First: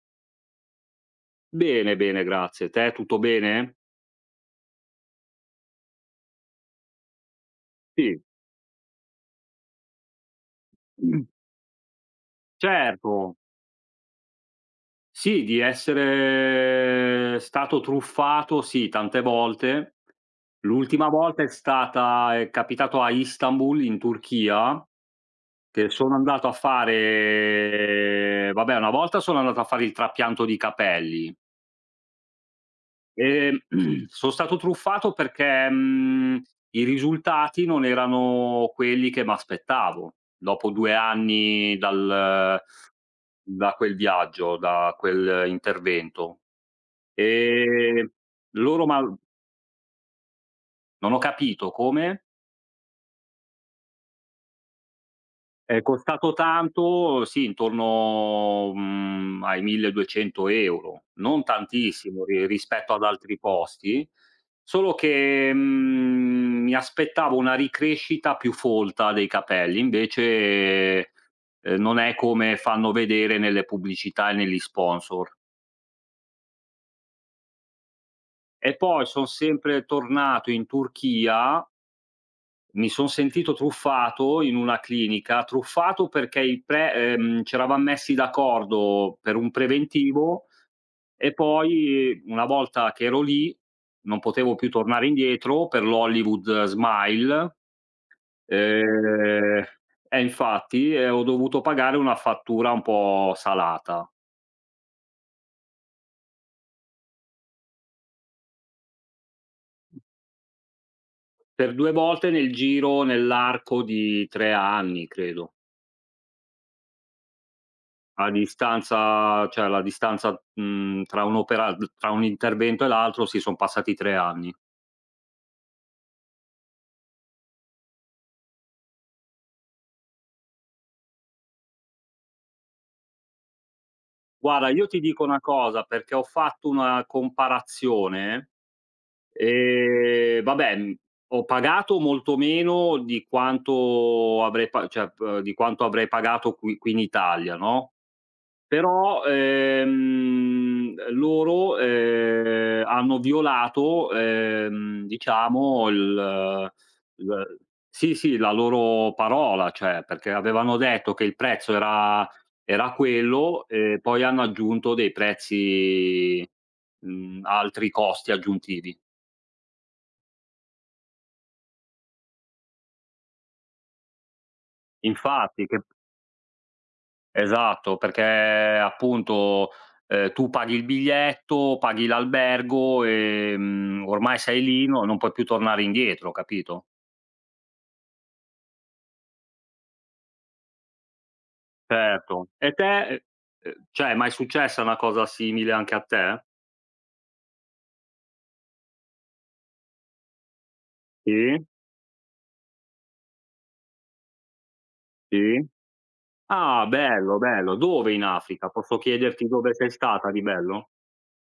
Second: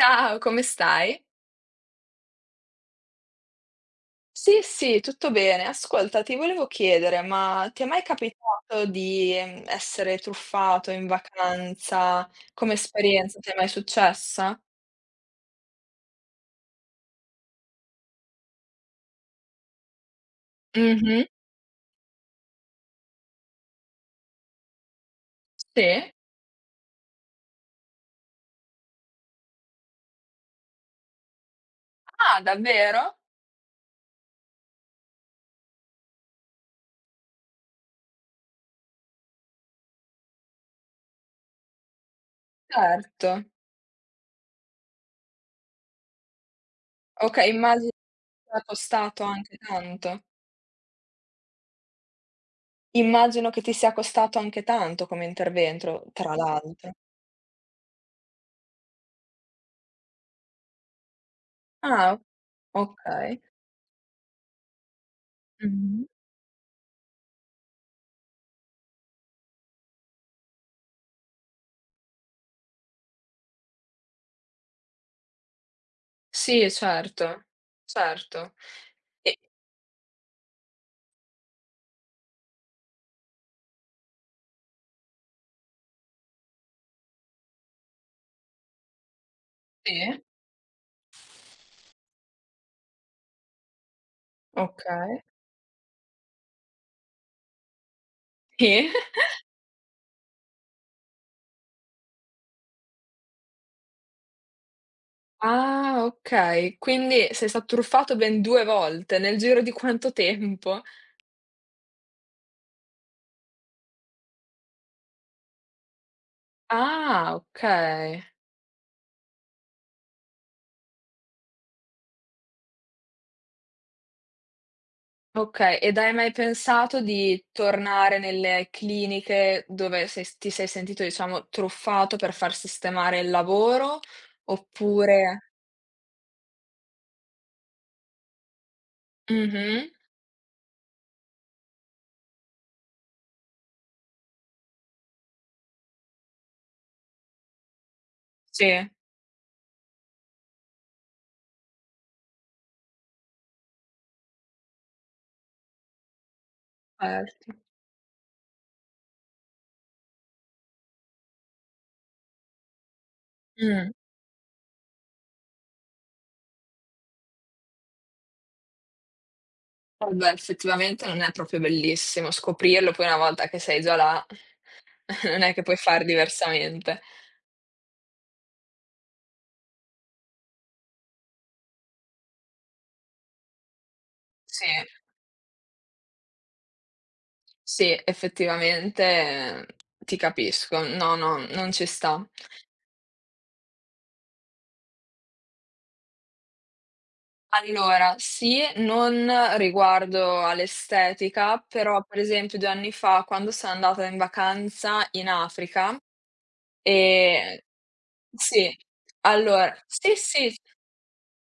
Ciao, come stai? Bene, bene, grazie. Te tutto bene? Sì, sì, tutto bene. Ascolta, ti volevo chiedere, ma ti è mai Sì. capitato di essere truffato in Mm. vacanza? Come Certo. esperienza ti è mai successa? Sì, di essere stato truffato, sì, tante volte. L'ultima Mh-mh. volta è capitato a Istanbul, in Turchia. Che Sì. sono andato a fare vabbè, Una volta sono andato a fare il trapianto di capelli. Ah, davvero? Ehm, Son stato truffato perché, i risultati non erano quelli che m'aspettavo. Dopo 2 anni dal Certo. da quel viaggio, da quel intervento. Okay, immagino che Ehm, ti sia Loro, ma costato anche tanto. non ho capito come, Immagino che ti sia costato anche tanto come è intervento, costato tra l'altro. tanto, sì, intorno, ai 1.200 €, non Ah, tantissimo ri o rispetto ad altri okay. posti. Solo che, Mh-mh. Mi aspettavo una ricrescita più folta dei capelli. Invece, non è come fanno vedere nelle pubblicità e negli sponsor. Sì, certo, certo. E poi son E sempre tornato in Turchia, mi son sentito truffato in una clinica, truffato perché i pre c'eravam messi d'accordo per un sì? preventivo, e poi una volta che ero lì non potevo più tornare Okay. indietro per l'Hollywood Smile. Sì? Ehm eh infatti, e ho dovuto pagare una fattura un po' salata. Ah, okay. Quindi sei stato truffato ben 2 volte, nel giro di quanto tempo? Per 2 volte nell'arco di 3 anni, credo. Ah, okay. A distanza cioè la distanza, tra un'opera tra un intervento e l'altro, sì, son passati 3 anni. Okay, ed hai mai pensato di tornare nelle cliniche dove sei s ti sei sentito, diciamo, truffato per far sistemare il lavoro? Guarda, io ti dico Oppure una cosa, perché ho fatto una comparazione. mh-mh, Vabbè, ho pagato molto meno di quanto avrei pa cioè, p di quanto avrei pagato qui in Italia, no. sì, Però, loro, hanno violato, diciamo certo. il sì, sì, la loro parola, cioè perché avevano detto che il prezzo era quello, Mh. e poi hanno aggiunto altri costi aggiuntivi. Eh beh, effettivamente non è proprio bellissimo scoprirlo, poi una volta che sei già là, non è che Infatti puoi che far diversamente. Esatto. Perché appunto, tu paghi il biglietto, paghi l'albergo, ormai sei Sì, lì. No, non puoi più tornare indietro, capito? sì, effettivamente ti capisco. No, no, non ci sta. Certo. E te, cioè, mai successa una cosa simile anche a te? Allora, sì, non riguardo all'estetica, Sì, però per esempio 2 anni fa quando sono andata in vacanza in sì. Africa, Ah, bello, ehm bello. Dove in Africa? sì, Posso chiederti allora dove sei sì, stata di sì, bello?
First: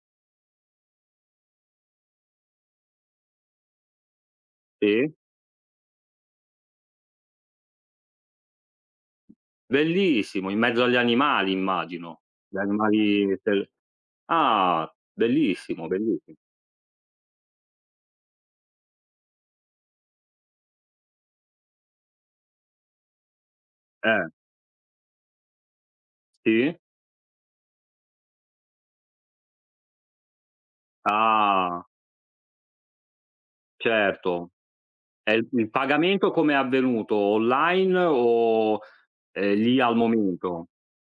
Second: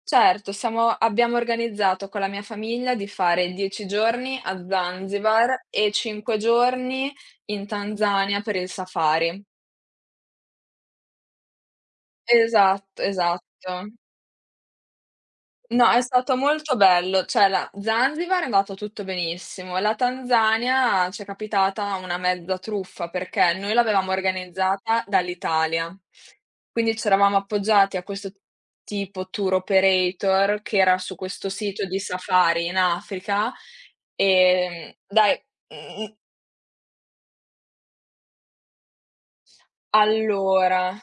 certo, siamo abbiamo organizzato con la mia famiglia di fare 10 giorni a Sì. Zanzibar e 5 giorni in Tanzania per il safari. Bellissimo, in mezzo agli animali immagino. Gli Esatto, animali esatto. sel Ah, bellissimo, No, è stato bellissi molto bello, cioè la Zanzibar è andato tutto benissimo, la Tanzania c'è capitata una mezza truffa, perché noi l'avevamo eh, organizzata dall'Italia, sì? quindi c'eravamo appoggiati a questo tipo tour operator che era su questo Ah. sito di safari in Africa, Certo. E dai, il mhmm pagamento come è avvenuto? Online o, lì al momento? Allora,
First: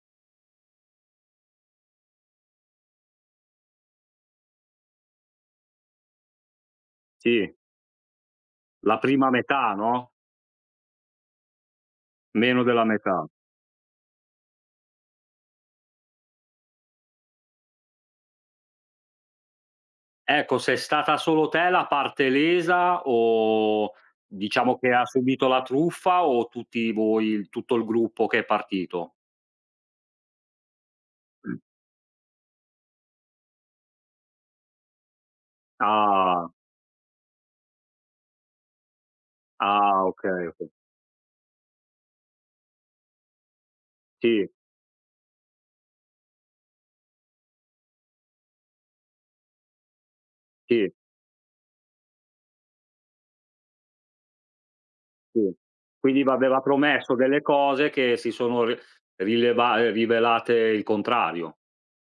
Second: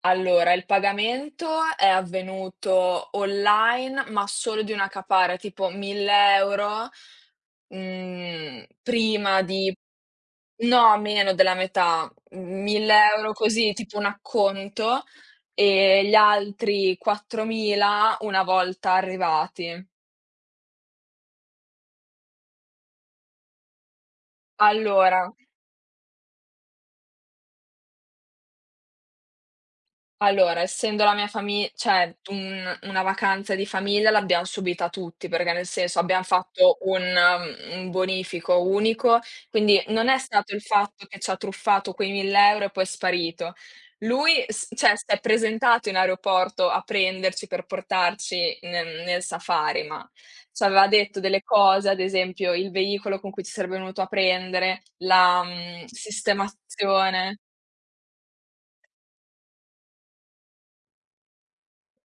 allora, il pagamento è avvenuto online, ma solo di una capara, tipo 1.000 Sì, €, mhmm, la prima prima di metà, no, no, meno della metà, meno della metà. 1.000 € così, tipo un acconto, e gli altri 4.000 una volta arrivati. Ecco, sei stata solo te la parte lesa, o diciamo che ha Allora subito la truffa, o tutti voi, tutto il gruppo che è partito? Allora, essendo la mia fami cioè un una vacanza di famiglia l'abbiam subita tutti, perché nel senso abbiam Ah, fatto un bonifico unico, quindi ah, non è okay, stato il okay. fatto che c'ha truffato quei 1000 € e poi è sparito. Lui Sì, s cioè s'è presentato in aeroporto a prenderci per portarci nel safari, ma c'aveva sì, detto delle cose, ad esempio il veicolo con cui ci sarebbe venuto a prendere, la, sì. Quindi v'aveva promesso sistemazione. delle cose che si sono ri rileva rivelate il contrario.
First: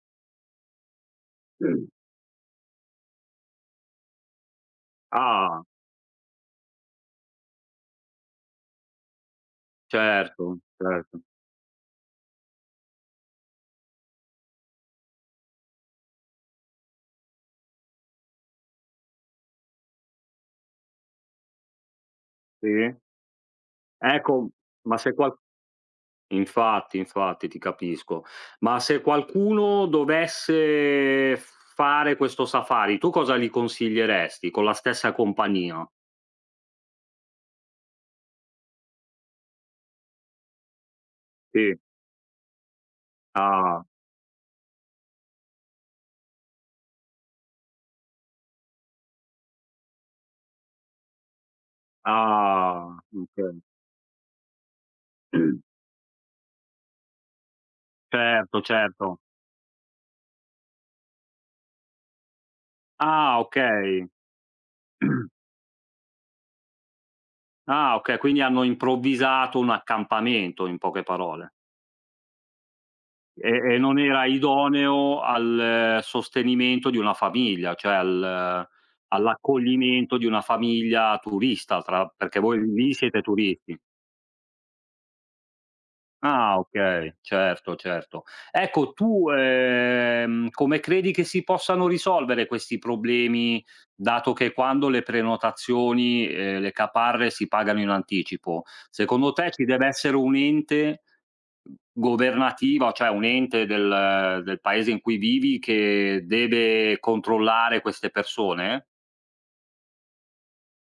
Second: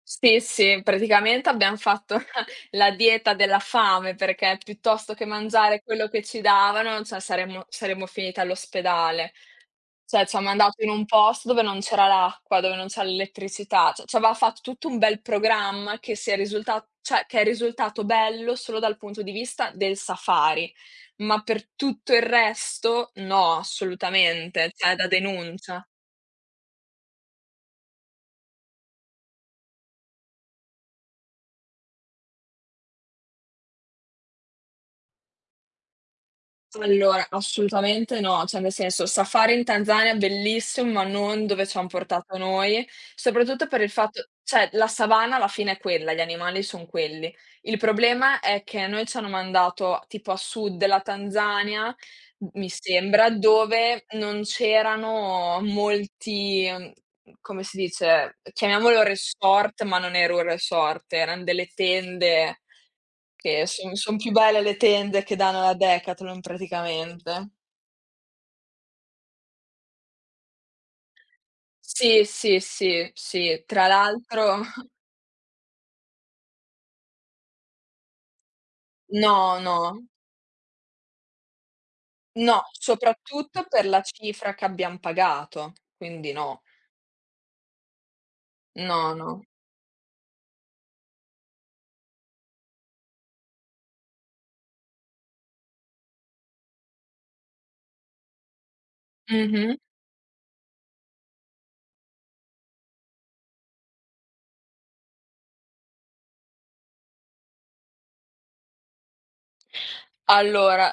Sì, sì, praticamente abbiam fatto la dieta della fame, perché piuttosto che Ah, mangiare quello che ci davano, cioè saremmo finite all'ospedale. Cioè ci han certo, mandato in un certo. posto dove non c'era l'acqua, dove non c'era l'elettricità, cioè ci avevan fatto tutto un bel programma che è risultato bello solo dal punto di vista del safari, ma per tutto il Sì. resto no, Ecco, assolutamente, cioè ma da se qual denuncia. Infatti, infatti, ti capisco. Ma se qualcuno dovesse fare questo safari, tu cosa gli consiglieresti? Con la stessa compagnia? Allora, assolutamente no, cioè nel senso, safari in Tanzania bellissimo, ma non dove Sì. ci han portato noi, soprattutto per Ah, il fatto cioè la savana alla fine è quella, gli animali son quelli. Il problema è che a noi ci hanno mandato tipo a sud della Tanzania, m mi ah, sembra, okay. dove non c'erano molti, come si dice, Certo, chiamiamolo certo. resort, ma non era un resort, eran delle tende Ah, che son okay. son più belle le tende che danno alla Decathlon praticamente. Ah, okay, quindi hanno improvvisato un accampamento, in poche parole. Sì, sì, sì, E sì. e Tra non era l'altro idoneo al sostenimento di una famiglia, cioè al eh, no, no, all'accoglimento di una famiglia turista, tra perché voi no, lì siete soprattutto turisti. per la cifra che abbiam pagato, quindi Ah, no. okay, certo, certo. Ecco, No, tu, no. Come credi che si possano risolvere questi problemi, dato che quando le prenotazioni, le caparre si pagano in anticipo, secondo te ci Mh-mh. deve essere un ente governativo, cioè un ente del paese in cui vivi, che deve controllare queste persone? Allora,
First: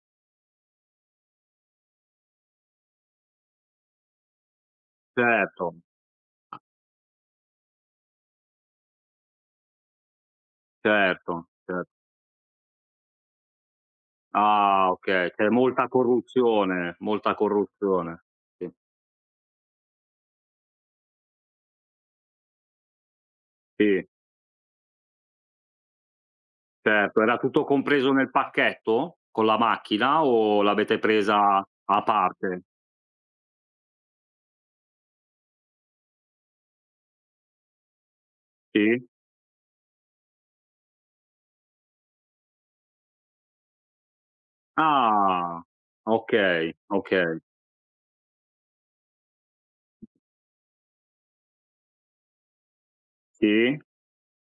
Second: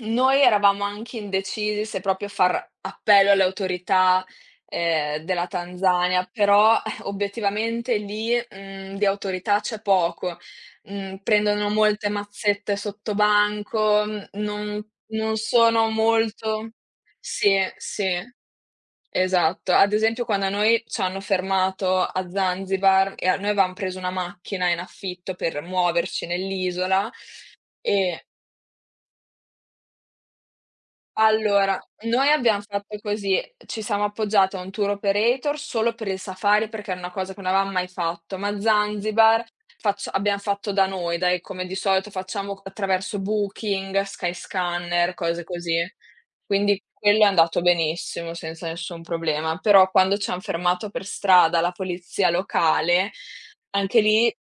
noi eravamo anche indecisi se proprio far appello alle autorità, della Certo, Tanzania, però, obiettivamente lì, di autorità c'è poco. Certo, Prendono cer molte mazzette sottobanco, non ah, okay, non c'è sono molta molto corruzione, molta sì, sì. corruzione. Sì. Esatto. Ad esempio quando a noi c'hanno fermato a Zanzibar e a noi avevam preso Sì, una macchina in affitto per muoverci nell'isola certo. Era tutto compreso e nel pacchetto con la macchina, o l'avete presa allora, a noi abbiam parte? fatto così: ci siamo appoggiate a un tour operator solo per il safari, perché era una cosa che non avevam mai fatto, ma Sì? Zanzibar faccia abbiam fatto da noi, dai, come di solito facciamo attraverso Booking, Skyscanner, cose Ah, così. okay, Quindi quello è okay. andato benissimo, senza nessun problema. Però quando ci han fermato per strada la polizia locale, Sì? anche lì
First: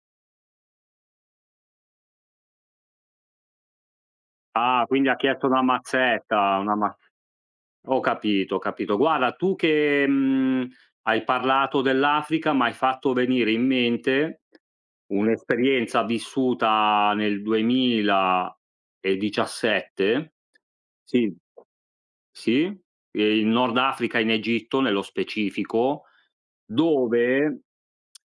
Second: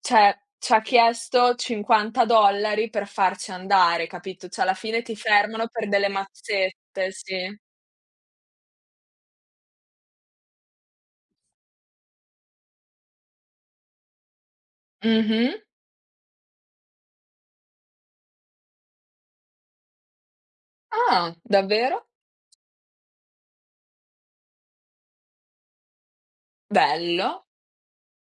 cioè, c'ha chiesto 50 dollari per farci andare, capito, cioè alla Ah, fine quindi ti ha chiesto una fermano per delle mazzetta, una ma mazzette, sì. ho capito, ho capito. Guarda, tu che, hai parlato dell'Africa, m'hai fatto venire in mente Mh-mh. un'esperienza vissuta nel 2017. Ah, Sì. davvero? Sì, in Nord Africa, in Egitto nello specifico, Bello. dove,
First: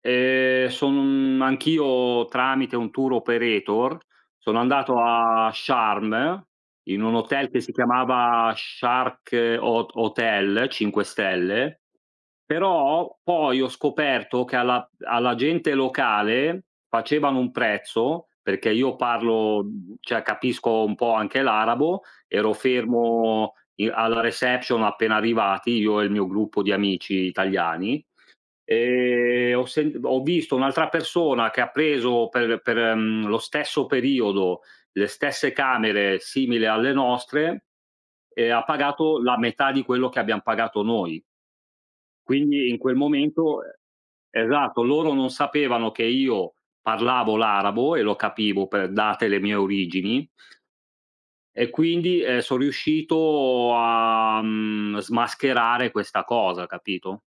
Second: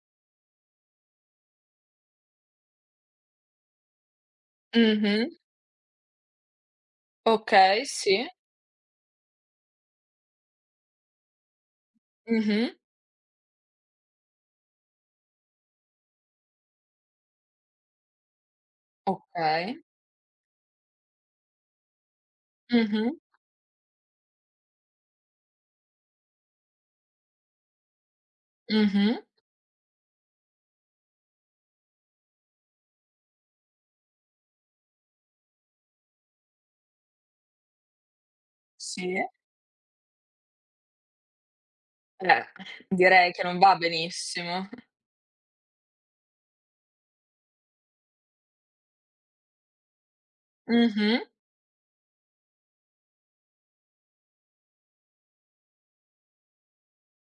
son anch'io tramite un tour operator, sono andato Mh-mh. a Sharm, in un hotel che si Okay, sì. chiamava Shark Hot Hotel, 5 stelle. Mh-mh. Però poi ho scoperto che alla gente locale facevano un prezzo, perché Okay. Cioè capisco un po' anche l'arabo. Ero Mh-mh. fermo i alla reception appena arrivati, io e il mio gruppo di amici italiani, Mh-mh. e ho visto un'altra persona che ha preso lo stesso periodo, le stesse camere simile alle nostre, e ha Sì. pagato la metà di quello che abbiam pagato noi. Eh, Quindi in quel direi che non momento, va benissimo. esatto, loro non sapevano che io parlavo l'arabo e lo capivo, per date le mie origini, Mh-mh. e quindi, son riuscito a, smascherare questa cosa, capito?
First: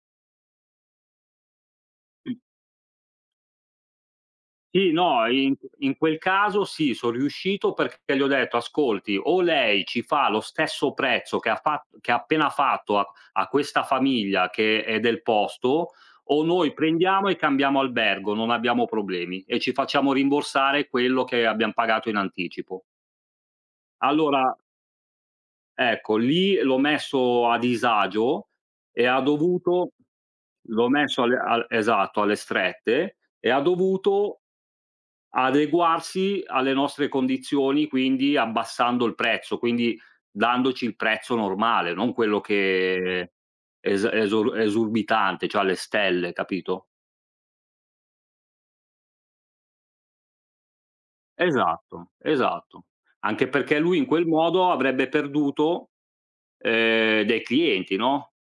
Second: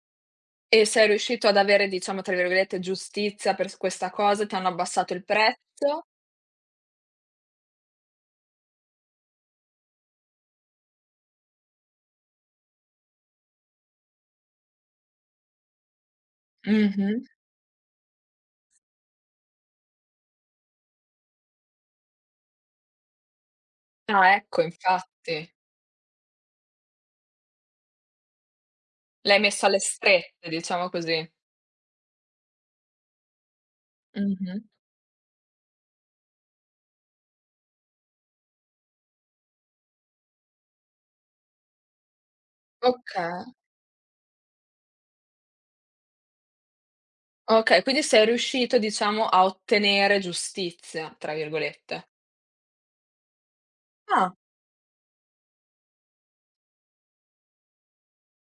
E sei riuscito ad avere, diciamo, tra virgolette, "giustizia" per s questa cosa? Ti hanno Sì, abbassato il no, in prezzo? quel caso sì, son riuscito perché gli ho detto: "Ascolti, o lei ci fa lo stesso prezzo che ha appena fatto a questa famiglia che è del posto, o noi Mh-mh. prendiamo e cambiamo albergo, non abbiamo problemi, e ci facciamo rimborsare quello che abbiam pagato in anticipo". Ah, Allora, ecco, infatti. ecco, lì l'ho messo a disagio e ha L'hai messo alle dovuto strette, diciamo l'ho messo così. alle al esatto, alle strette, e ha dovuto Mh-mh. adeguarsi alle nostre condizioni, quindi abbassando il prezzo, quindi dandoci il prezzo normale, non quello che Okay, è es esor esorbitante, cioè alle stelle, capito? okay, quindi sei riuscito diciamo a ottenere "giustizia" tra virgolette. Esatto, esatto. Anche perché lui in quel Ah, modo avrebbe perduto, dei clienti, no,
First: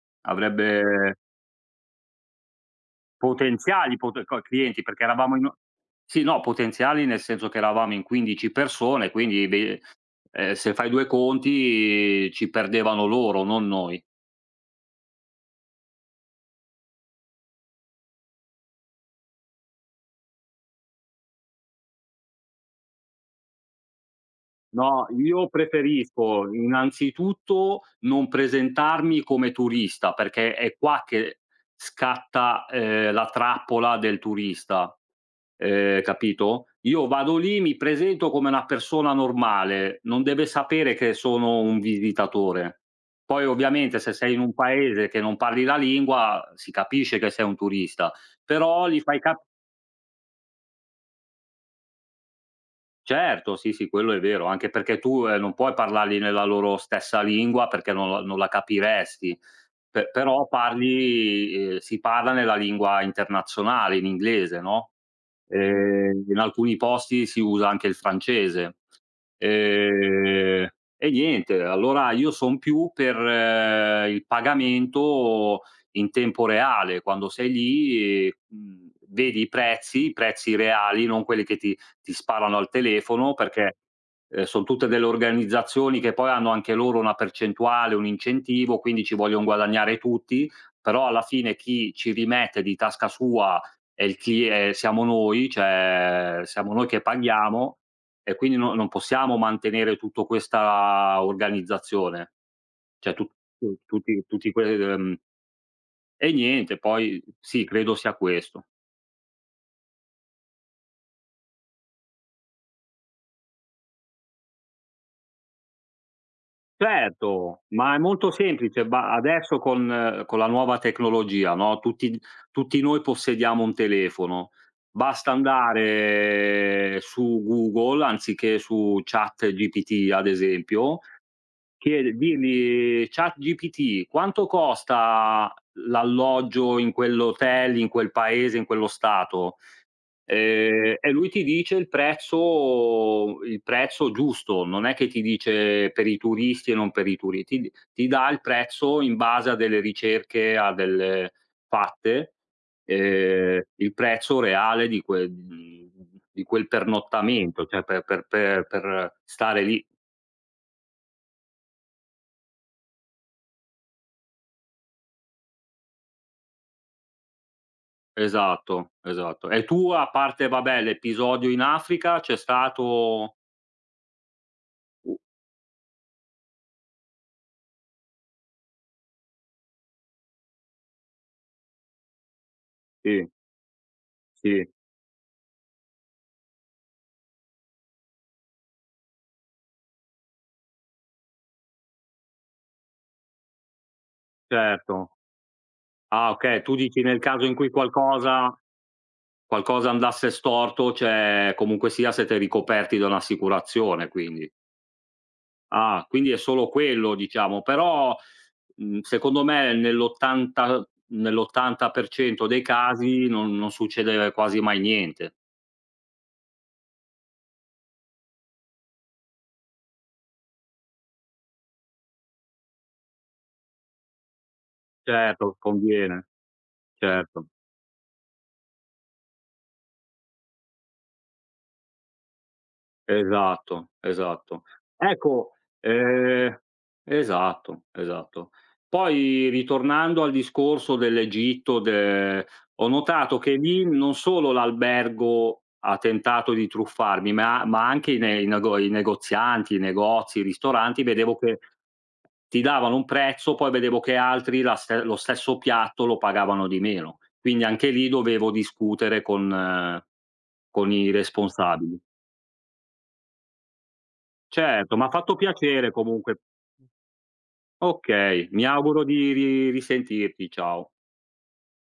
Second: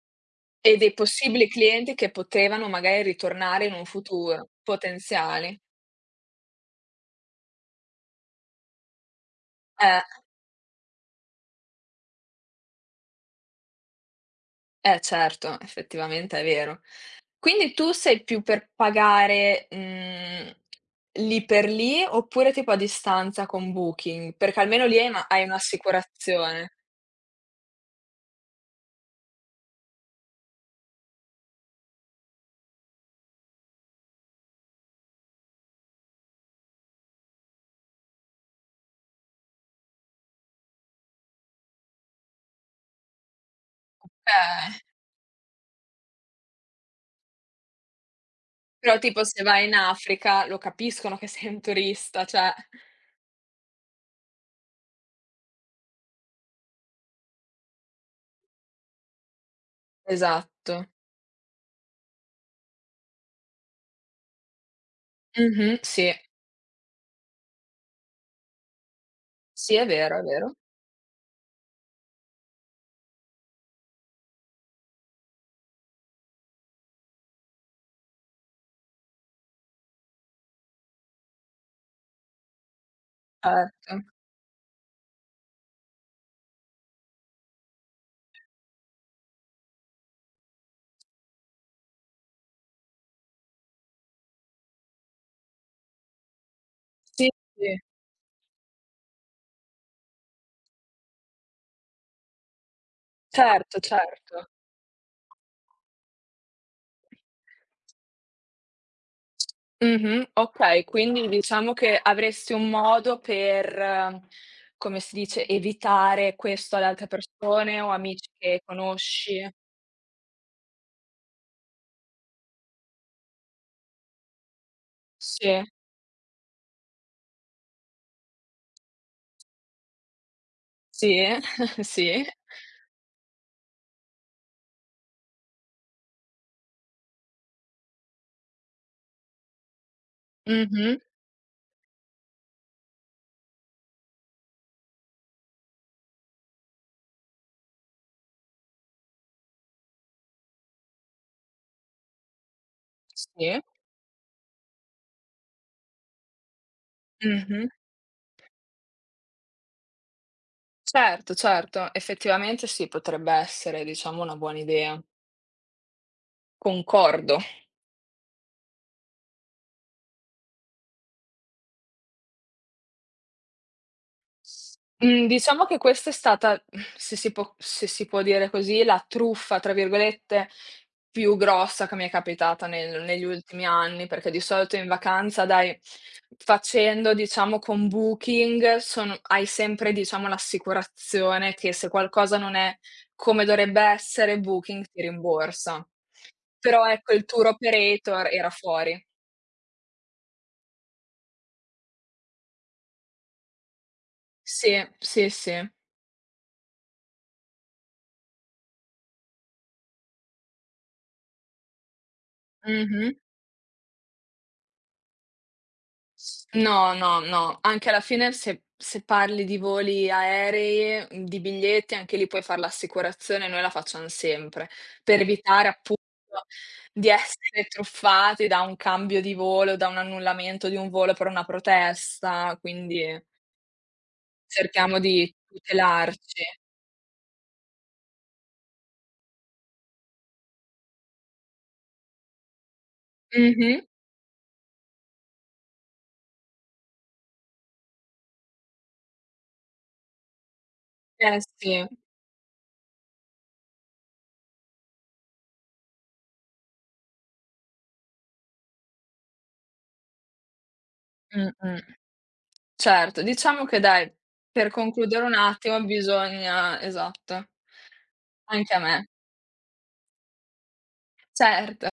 e dei avrebbe possibili clienti che potevano magari ritornare in un Potenziali pot co futuro, clienti, perché eravamo in potenziali. sì, no, potenziali nel senso che eravamo in 15 persone, quindi ve Eh, se fai 2 conti ci perdevano loro, non noi. eh certo, effettivamente è vero. Quindi tu sei più per pagare, lì per lì oppure tipo a distanza con Booking? Perché almeno lì No, hai io preferisco un'assicurazione. innanzitutto non presentarmi come turista, perché è qua che scatta, la trappola del turista, capito? Io vado lì, mi presento come una persona normale, non deve sapere che sono un visitatore. Poi ovviamente se sei in un Okay. paese che non parli la lingua si capisce che sei un turista, però Però gli fai tipo se cap vai in Africa lo capiscono che sei un turista, cioè certo, sì, sì, quello è vero, anche perché tu, non puoi parlargli nella loro stessa lingua, perché non la capiresti. Pe però esatto. parli Si parla nella lingua internazionale, in inglese, no, Mh-mh, sì. In alcuni posti si usa anche il francese. Sì, è vero, è vero. Ehm, e niente, allora io son più per, il pagamento in tempo reale, quando sei lì e, vedi i prezzi reali, non quelli che ti sparano al telefono, perché, Certo. Son tutte delle organizzazioni che poi hanno anche loro una percentuale, un incentivo, quindi ci voglion guadagnare tutti, però alla fine chi ci rimette di tasca sua è il clie siamo noi, cioè siamo noi che Sì, sì. paghiamo, e quindi non possiamo mantenere tutto questa organizzazione, cioè tu tu Certo, tutti certo. tutti que ehm, e niente, poi sì, credo sia questo. Mh-mh, okay, quindi diciamo che avresti un modo per, come si dice, evitare questo ad altre Certo, persone o ma è amici molto che semplice, ba conosci. adesso con, con la nuova tecnologia, no, tutti noi possediamo un telefono. Basta Sì, andare su Google, anziché su ChatGPT, ad esempio sì, chiede sì. digli: "ChatGPT, quanto costa l'alloggio in quell'hotel, in quel paese, in quello stato?". Mh-mh, E lui ti dice il prezzo giusto, non è che ti dice per i turisti e non per i turi ti d ti dà il prezzo in base a delle ricerche, a delle fatte, sì. Il prezzo reale di di quel pernottamento, Mh-mh. cioè per stare lì. Certo, certo, effettivamente sì, potrebbe essere, diciamo, una buona idea. Concordo. Esatto, esatto. E tu a parte, vabbè, l'episodio in Africa c'è stato, u Mhmm, diciamo che questa è stata, se si può dire così, la "truffa", tra virgolette, più grossa che mi è capitata nel negli sì, ultimi anni, perché di sì, solito in vacanza, dai, facendo, diciamo, con Booking, sono hai sempre, diciamo, l'assicurazione che se qualcosa non è come dovrebbe essere, Booking ti certo. rimborsa. Ah, okay, tu Però, dici ecco, nel il tour caso in cui operator era qualcosa fuori. qualcosa andasse storto, cioè comunque sia siete ricoperti da un'assicurazione, quindi. Sì, sì, sì. Ah, quindi è solo quello, diciamo, però, secondo me nell'80% dei Mh-mh. casi non succede quasi mai niente. No, no, no. Anche alla fine se parli di voli aerei, di biglietti, anche lì puoi far l'assicurazione, noi la facciam sempre, per Certo, evitare appunto conviene, di certo. essere truffati da un cambio di volo, da un annullamento di un volo per una protesta, quindi Esatto, esatto. cerchiamo di Ecco, tutelarci. ehm esatto, esatto. Poi ritornando al discorso dell'Egitto, de ho notato che Mh-mh. lì non solo l'albergo ha tentato di truffarmi, ma anche i negozianti, i negozi, i ristoranti. Vedevo Eh che sì. ti davano un prezzo, poi vedevo che altri la ste lo stesso piatto lo pagavano di meno. Quindi anche lì dovevo discutere con i Mh-mh. responsabili. Certo, diciamo che dai, per Certo, m'ha concludere un fatto attimo piacere comunque. bisogna esatto. Okay, mi Anche a auguro me. di ri risentirti, ciao. Certo,